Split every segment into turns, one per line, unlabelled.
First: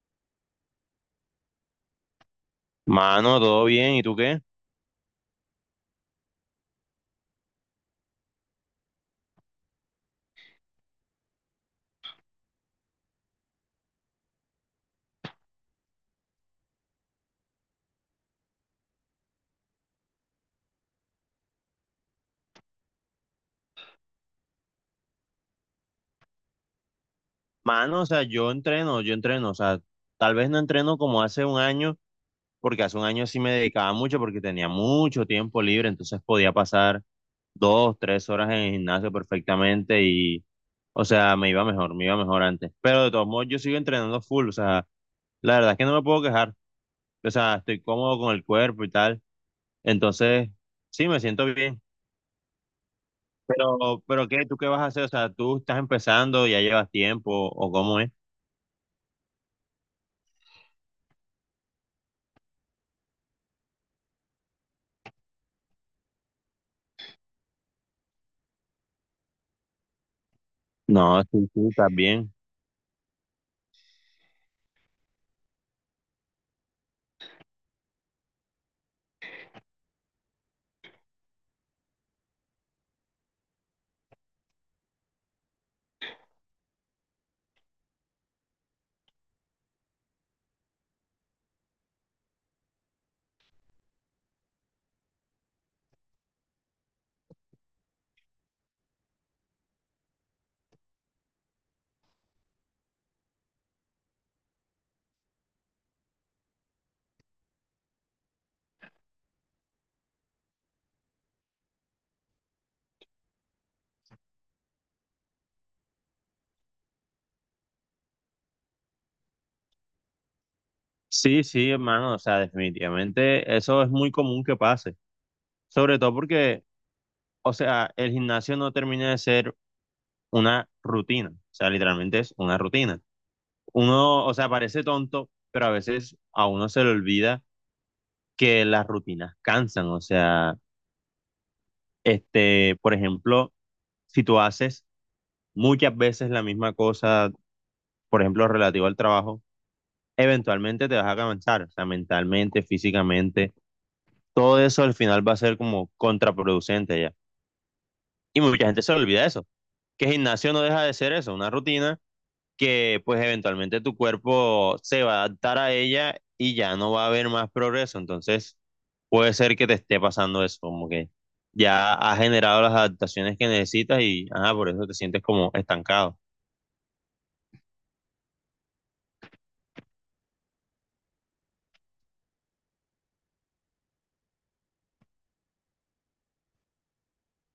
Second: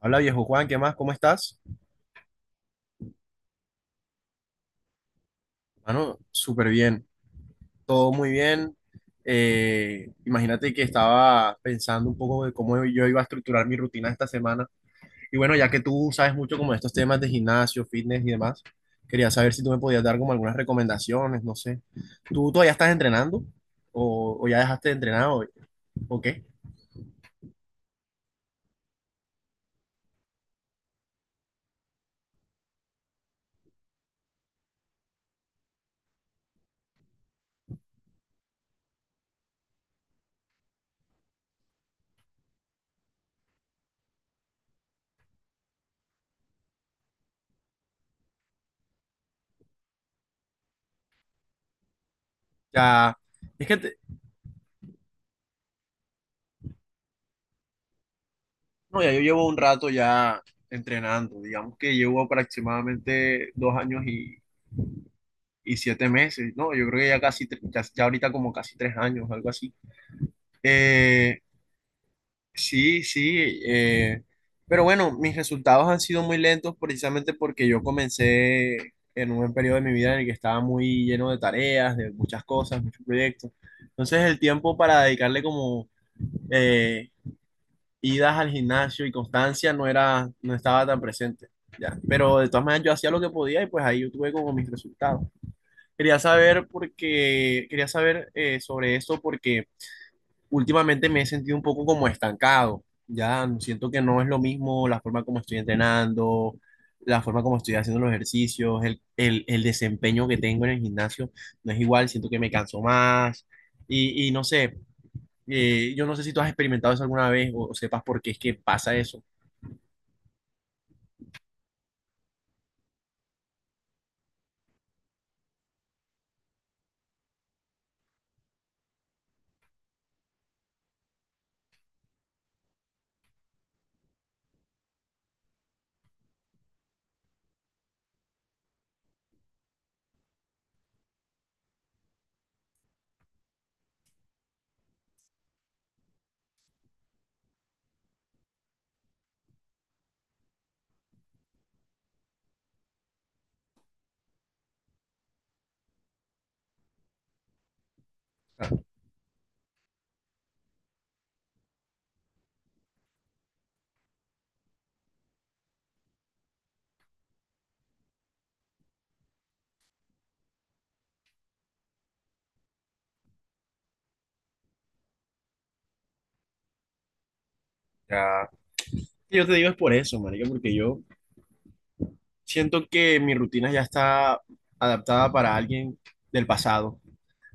Hola viejo Juan, ¿qué más? ¿Cómo estás?
Mano, todo bien, ¿y tú qué?
Mano, súper bien, todo muy bien. Imagínate que estaba pensando un poco de cómo yo iba a estructurar mi rutina esta semana. Y bueno, ya que tú sabes mucho como de estos temas de gimnasio, fitness y demás, quería saber si tú me podías dar como algunas recomendaciones, no sé. ¿Tú todavía estás entrenando? ¿O ya dejaste de entrenar? O qué?
Mano, o sea, yo entreno, o sea, tal vez no entreno como hace un año, porque hace un año sí me dedicaba mucho porque tenía mucho tiempo libre, entonces podía pasar dos, tres horas en el gimnasio perfectamente y, o sea, me iba mejor antes. Pero de todos modos, yo sigo entrenando full, o sea, la verdad es que no me puedo quejar, o sea, estoy cómodo con el cuerpo y tal, entonces sí, me siento bien.
Ya, es que, te-
Pero ¿qué? ¿Tú qué vas a hacer? O sea, ¿tú estás empezando, ya llevas tiempo o cómo es?
no, ya yo llevo un rato ya entrenando, digamos que llevo aproximadamente 2 años y 7 meses, ¿no? Yo creo que ya casi, ya ahorita como casi 3 años, algo así.
No,
Eh,
sí, sí, también.
sí, sí, eh, pero bueno, mis resultados han sido muy lentos precisamente porque yo comencé en un periodo de mi vida en el que estaba muy lleno de tareas, de muchas cosas, muchos proyectos. Entonces el tiempo para dedicarle como eh, idas al gimnasio y constancia no estaba tan presente, ya. Pero de todas maneras yo hacía lo que podía y pues ahí yo tuve como mis resultados. Quería saber porque quería saber sobre esto porque últimamente me he sentido un poco como estancado. Ya no, siento que no es lo mismo la forma como estoy entrenando, la forma como estoy haciendo los ejercicios, el desempeño que tengo en el gimnasio no es igual, siento que me canso más y, no sé, yo no sé si tú has experimentado eso alguna vez o sepas por qué es que pasa eso.
Sí, sí, hermano, o sea, definitivamente eso es muy común que pase, sobre todo porque, o sea, el gimnasio no termina de ser una rutina, o sea, literalmente es una rutina. Uno, o sea, parece tonto, pero a veces a uno se le olvida que las rutinas cansan, o sea, por ejemplo, si tú haces muchas veces la misma cosa, por ejemplo, relativo al trabajo, eventualmente te vas a cansar, o sea, mentalmente, físicamente todo eso al final va a ser como contraproducente ya. Y mucha gente se le olvida eso, que el gimnasio no deja de ser eso, una rutina que pues eventualmente tu cuerpo se va a adaptar a ella y ya no va a haber más progreso. Entonces puede ser que te esté pasando eso, como que ya has generado las adaptaciones que necesitas y ajá, por eso te sientes como estancado.
Ya, yo te digo es por eso, marica, porque yo siento que mi rutina ya está adaptada para alguien del pasado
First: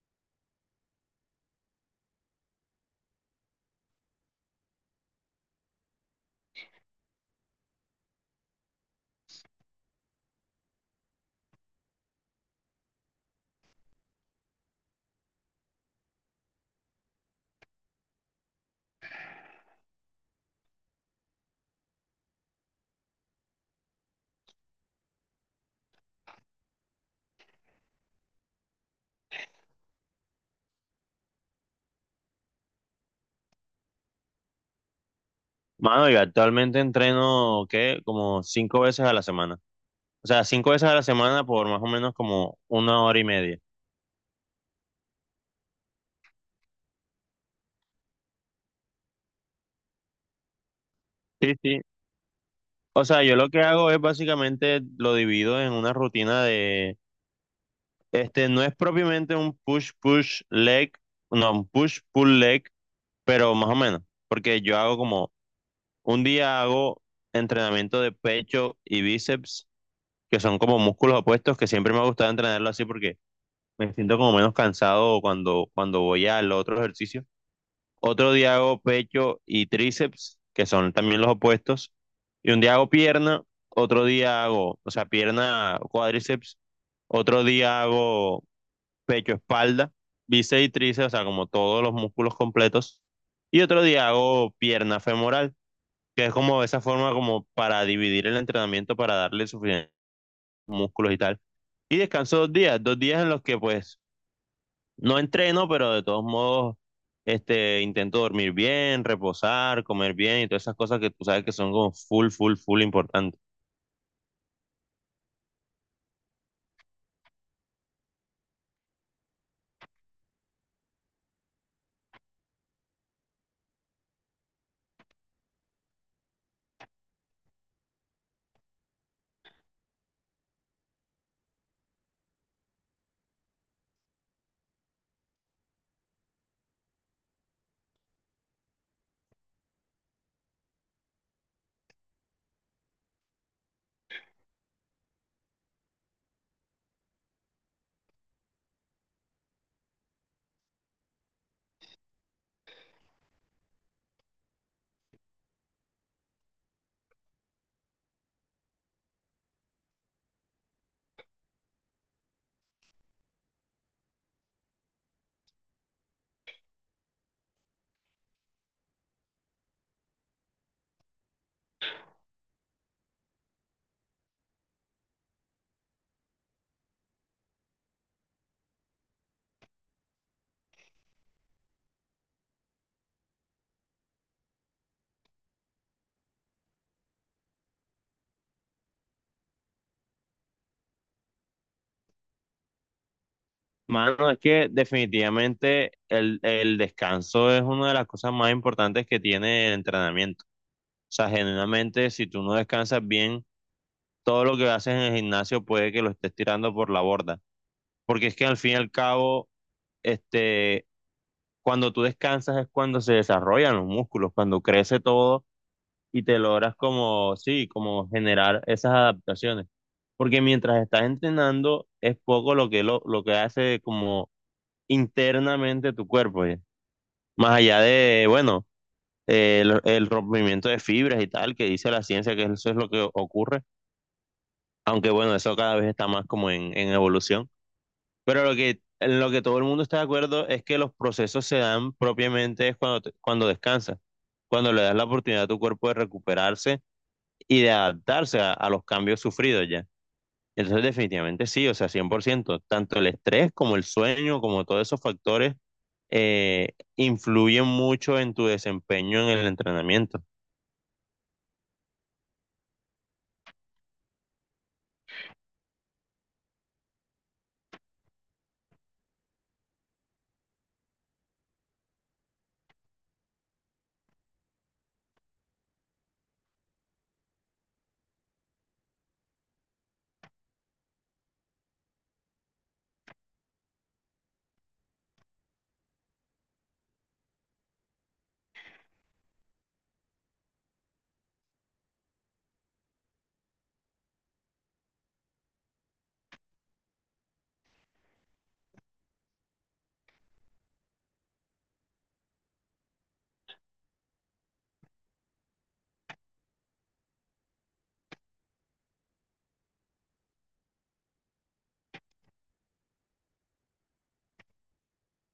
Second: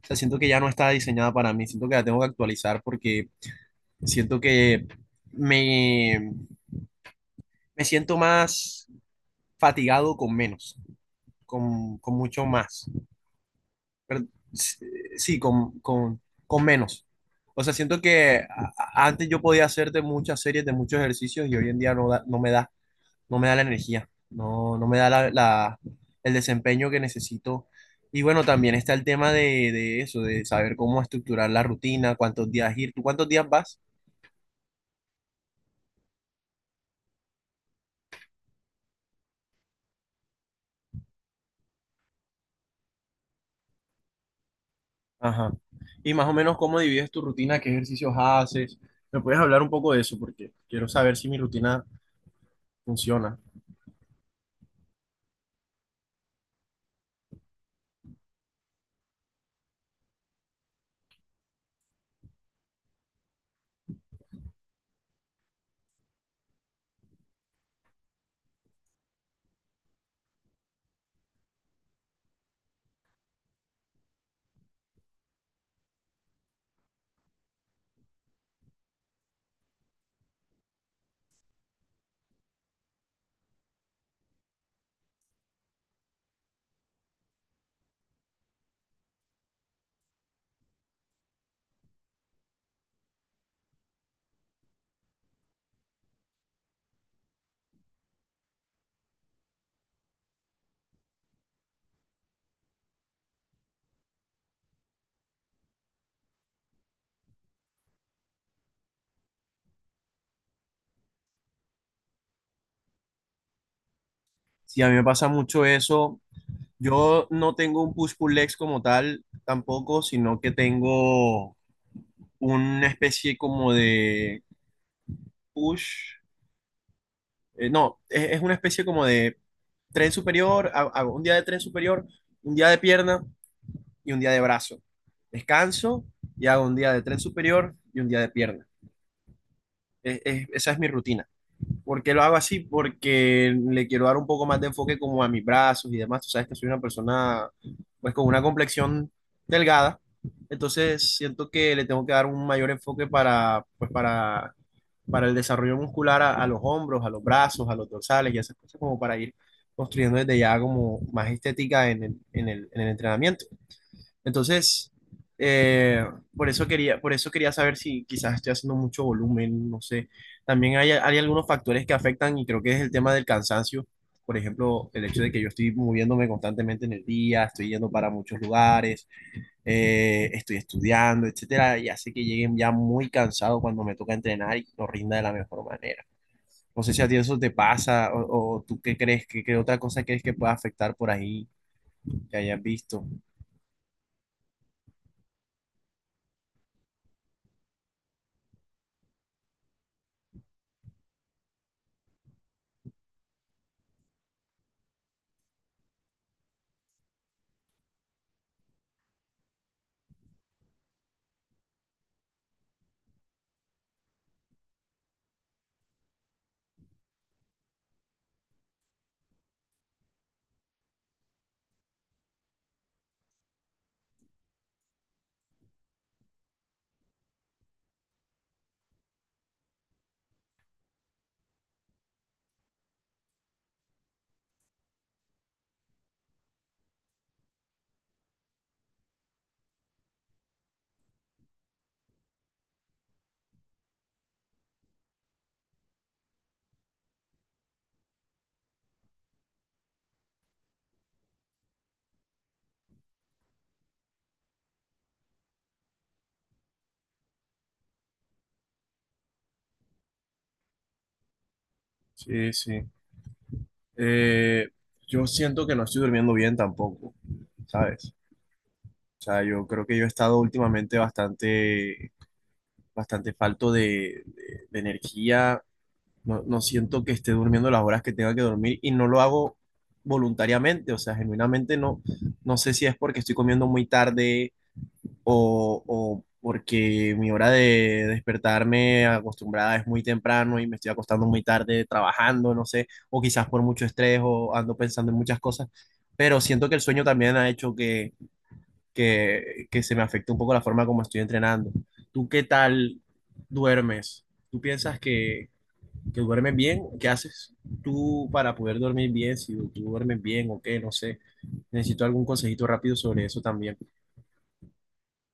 sea, siento que ya no está diseñada para mí, siento que la tengo que actualizar porque siento que me, me siento más fatigado con menos, con mucho más, pero s- sí, con menos. O sea, siento que antes yo podía hacer de muchas series, de muchos ejercicios y hoy en día no, no me da. No me da la energía, no me da el desempeño que necesito. Y bueno, también está el tema de eso, de saber cómo estructurar la rutina, cuántos días ir, ¿tú cuántos días vas?
Mano, yo actualmente entreno, ¿qué? Como 5 veces a la semana. O sea, 5 veces a la semana por más o menos como 1 hora y media.
Ajá. Y más o menos cómo divides tu rutina, qué ejercicios haces. ¿Me puedes hablar un poco de eso? Porque quiero saber si mi
Sí, sí.
rutina
O sea, yo
funciona.
lo que hago es básicamente lo divido en una rutina de, no es propiamente un push, push, leg, no, un push, pull, leg, pero más o menos, porque yo hago como, un día hago entrenamiento de pecho y bíceps, que son como músculos opuestos, que siempre me ha gustado entrenarlo así porque me siento como menos cansado cuando, cuando voy al otro ejercicio. Otro día hago pecho y tríceps, que son también los opuestos, y un día hago pierna, otro día hago, o sea, pierna, cuádriceps, otro día hago pecho, espalda, bíceps y tríceps, o sea, como todos los músculos completos, y otro día hago pierna femoral, que es como esa forma como para dividir el entrenamiento, para darle suficientes músculos y tal. Y descanso 2 días, 2 días en los que pues no entreno, pero de todos modos, intento dormir bien, reposar, comer bien y todas esas cosas que tú sabes que son como full, full, full importantes.
Sí, a mí me pasa mucho eso. Yo no tengo un push-pull-legs como tal tampoco, sino que tengo una especie como de push. No, es una especie como de tren superior, hago un día de tren superior, un día de pierna y un día de brazo. Descanso y hago un día de tren superior y un día de pierna. Esa es mi rutina. ¿Por qué lo hago así? Porque le quiero dar un poco más de enfoque como a mis brazos y demás. Tú sabes que soy una persona pues con una complexión delgada, entonces siento que le tengo que dar un mayor enfoque para para el desarrollo muscular a los hombros, a los brazos, a los dorsales y esas cosas como para ir construyendo desde ya como más estética en en el entrenamiento. Entonces, eh, por eso quería saber si quizás estoy haciendo mucho volumen, no sé. También hay algunos factores que afectan y creo que es el tema del cansancio. Por ejemplo, el hecho de que yo estoy moviéndome constantemente en el día, estoy yendo para muchos lugares, estoy estudiando, etcétera, y hace que lleguen ya muy cansado cuando me toca entrenar y no rinda de la mejor manera. No sé si a ti eso te pasa o tú qué crees, qué otra cosa crees que pueda afectar por ahí que hayas visto.
Mano, es que definitivamente el descanso es una de las cosas más importantes que tiene el entrenamiento. O sea, generalmente, si tú no descansas bien, todo lo que haces en el gimnasio puede que lo estés tirando por la borda. Porque es que al fin y al cabo, este, cuando tú descansas es cuando se desarrollan los músculos, cuando crece todo y te logras como, sí, como generar esas adaptaciones. Porque mientras estás entrenando es poco lo que hace como internamente tu cuerpo, ¿ya? Más allá de, bueno, el rompimiento de fibras y tal, que dice la ciencia que eso es lo que ocurre, aunque bueno, eso cada vez está más como en, evolución. Pero lo que, en lo que todo el mundo está de acuerdo es que los procesos se dan propiamente es cuando, cuando descansas, cuando le das la oportunidad a tu cuerpo de recuperarse y de adaptarse a los cambios sufridos ya. Entonces, definitivamente sí, o sea, 100% tanto el estrés como el sueño, como todos esos factores influyen mucho en tu desempeño en el entrenamiento.
Sí, sí. Eh, yo siento que no estoy durmiendo bien tampoco, ¿sabes? O sea, yo creo que yo he estado últimamente bastante falto de energía. No siento que esté durmiendo las horas que tenga que dormir y no lo hago voluntariamente. O sea, genuinamente no, no sé si es porque estoy comiendo muy tarde, o porque mi hora de despertarme acostumbrada es muy temprano y me estoy acostando muy tarde trabajando, no sé, o quizás por mucho estrés o ando pensando en muchas cosas, pero siento que el sueño también ha hecho que se me afecte un poco la forma como estoy entrenando. ¿Tú qué tal duermes? ¿Tú piensas que duermes bien? ¿Qué haces tú para poder dormir bien? Si tú duermes bien o qué, no sé. Necesito algún consejito rápido sobre eso también.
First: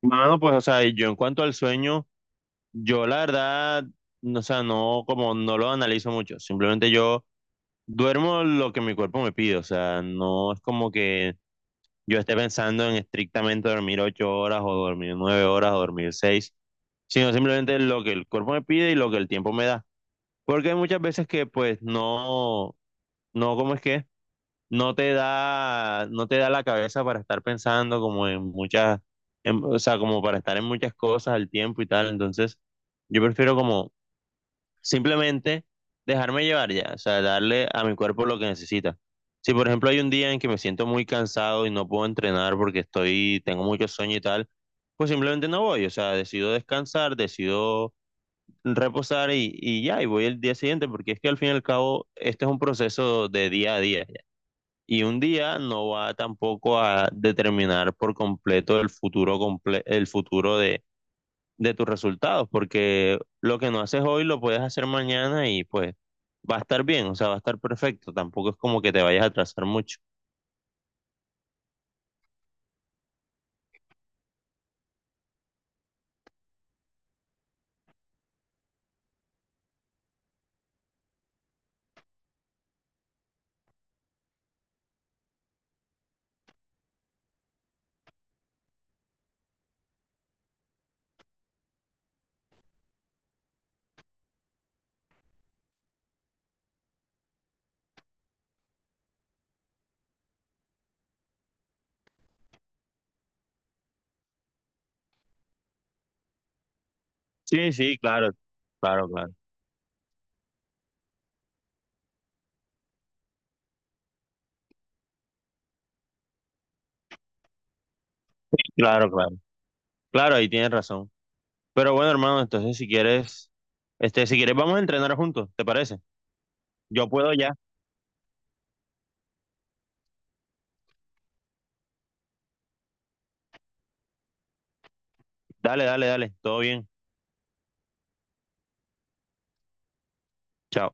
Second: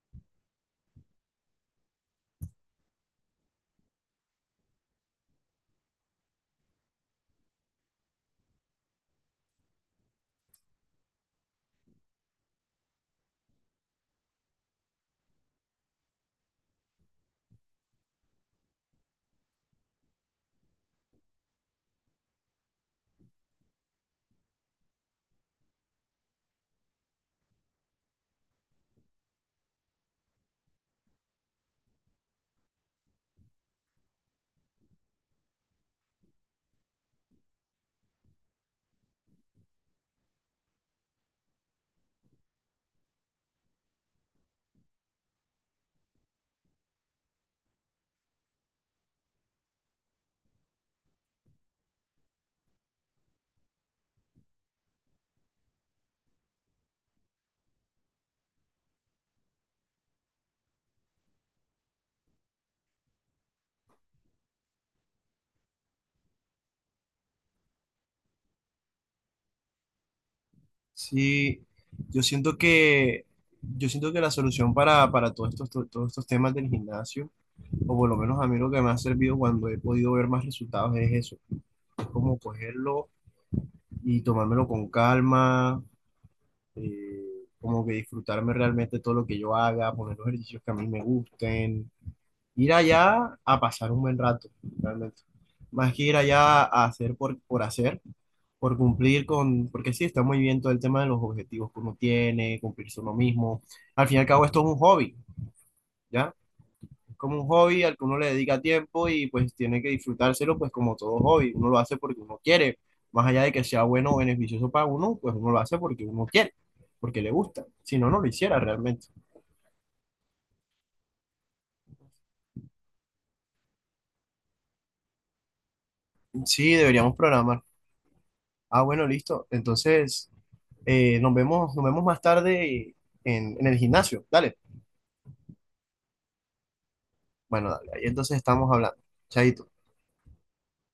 Mano, pues, o sea, yo en cuanto al sueño, yo la verdad, no, o sea, no, como no lo analizo mucho, simplemente yo duermo lo que mi cuerpo me pide, o sea, no es como que yo esté pensando en estrictamente dormir 8 horas o dormir 9 horas o dormir 6, sino simplemente lo que el cuerpo me pide y lo que el tiempo me da. Porque hay muchas veces que pues no, no, ¿cómo es que? No te da, no te da la cabeza para estar pensando como en muchas, o sea, como para estar en muchas cosas al tiempo y tal. Entonces, yo prefiero como simplemente dejarme llevar ya, o sea, darle a mi cuerpo lo que necesita. Si por ejemplo hay un día en que me siento muy cansado y no puedo entrenar porque estoy, tengo mucho sueño y tal, pues simplemente no voy, o sea, decido descansar, decido reposar y ya, y voy el día siguiente, porque es que al fin y al cabo este es un proceso de día a día. Y un día no va tampoco a determinar por completo el futuro, el futuro de tus resultados, porque lo que no haces hoy lo puedes hacer mañana y pues va a estar bien, o sea, va a estar perfecto, tampoco es como que te vayas a atrasar mucho.
Sí, yo siento yo siento que la solución para todos estos, todos estos temas del gimnasio, o por lo menos a mí lo que me ha servido cuando he podido ver más resultados es eso, es como cogerlo y tomármelo con calma, como que disfrutarme realmente todo lo que yo haga, poner los ejercicios que a mí me gusten, ir allá a pasar un buen rato, realmente. Más que ir allá a hacer por hacer, por cumplir con, porque sí, está muy bien todo el tema de los objetivos que uno tiene, cumplirse uno mismo. Al fin y al cabo, esto es un hobby, ¿ya? Es como un
Sí,
hobby al
sí,
que uno le
claro,
dedica tiempo
claro,
y
claro,
pues tiene que disfrutárselo, pues como todo hobby, uno lo hace porque uno quiere. Más allá de que sea bueno o beneficioso para uno, pues uno lo hace porque uno quiere, porque le gusta. Si no, no lo hiciera realmente.
claro, claro, claro, ahí tienes razón. Pero bueno, hermano, entonces si quieres, si quieres vamos a entrenar juntos, ¿te parece?
Sí,
Yo
deberíamos
puedo ya.
programar. Ah, bueno, listo. Entonces... nos vemos más tarde en el gimnasio. Dale.
Dale, dale, dale, todo bien.
Bueno, dale. Ahí entonces estamos hablando. Chaito.
Chao.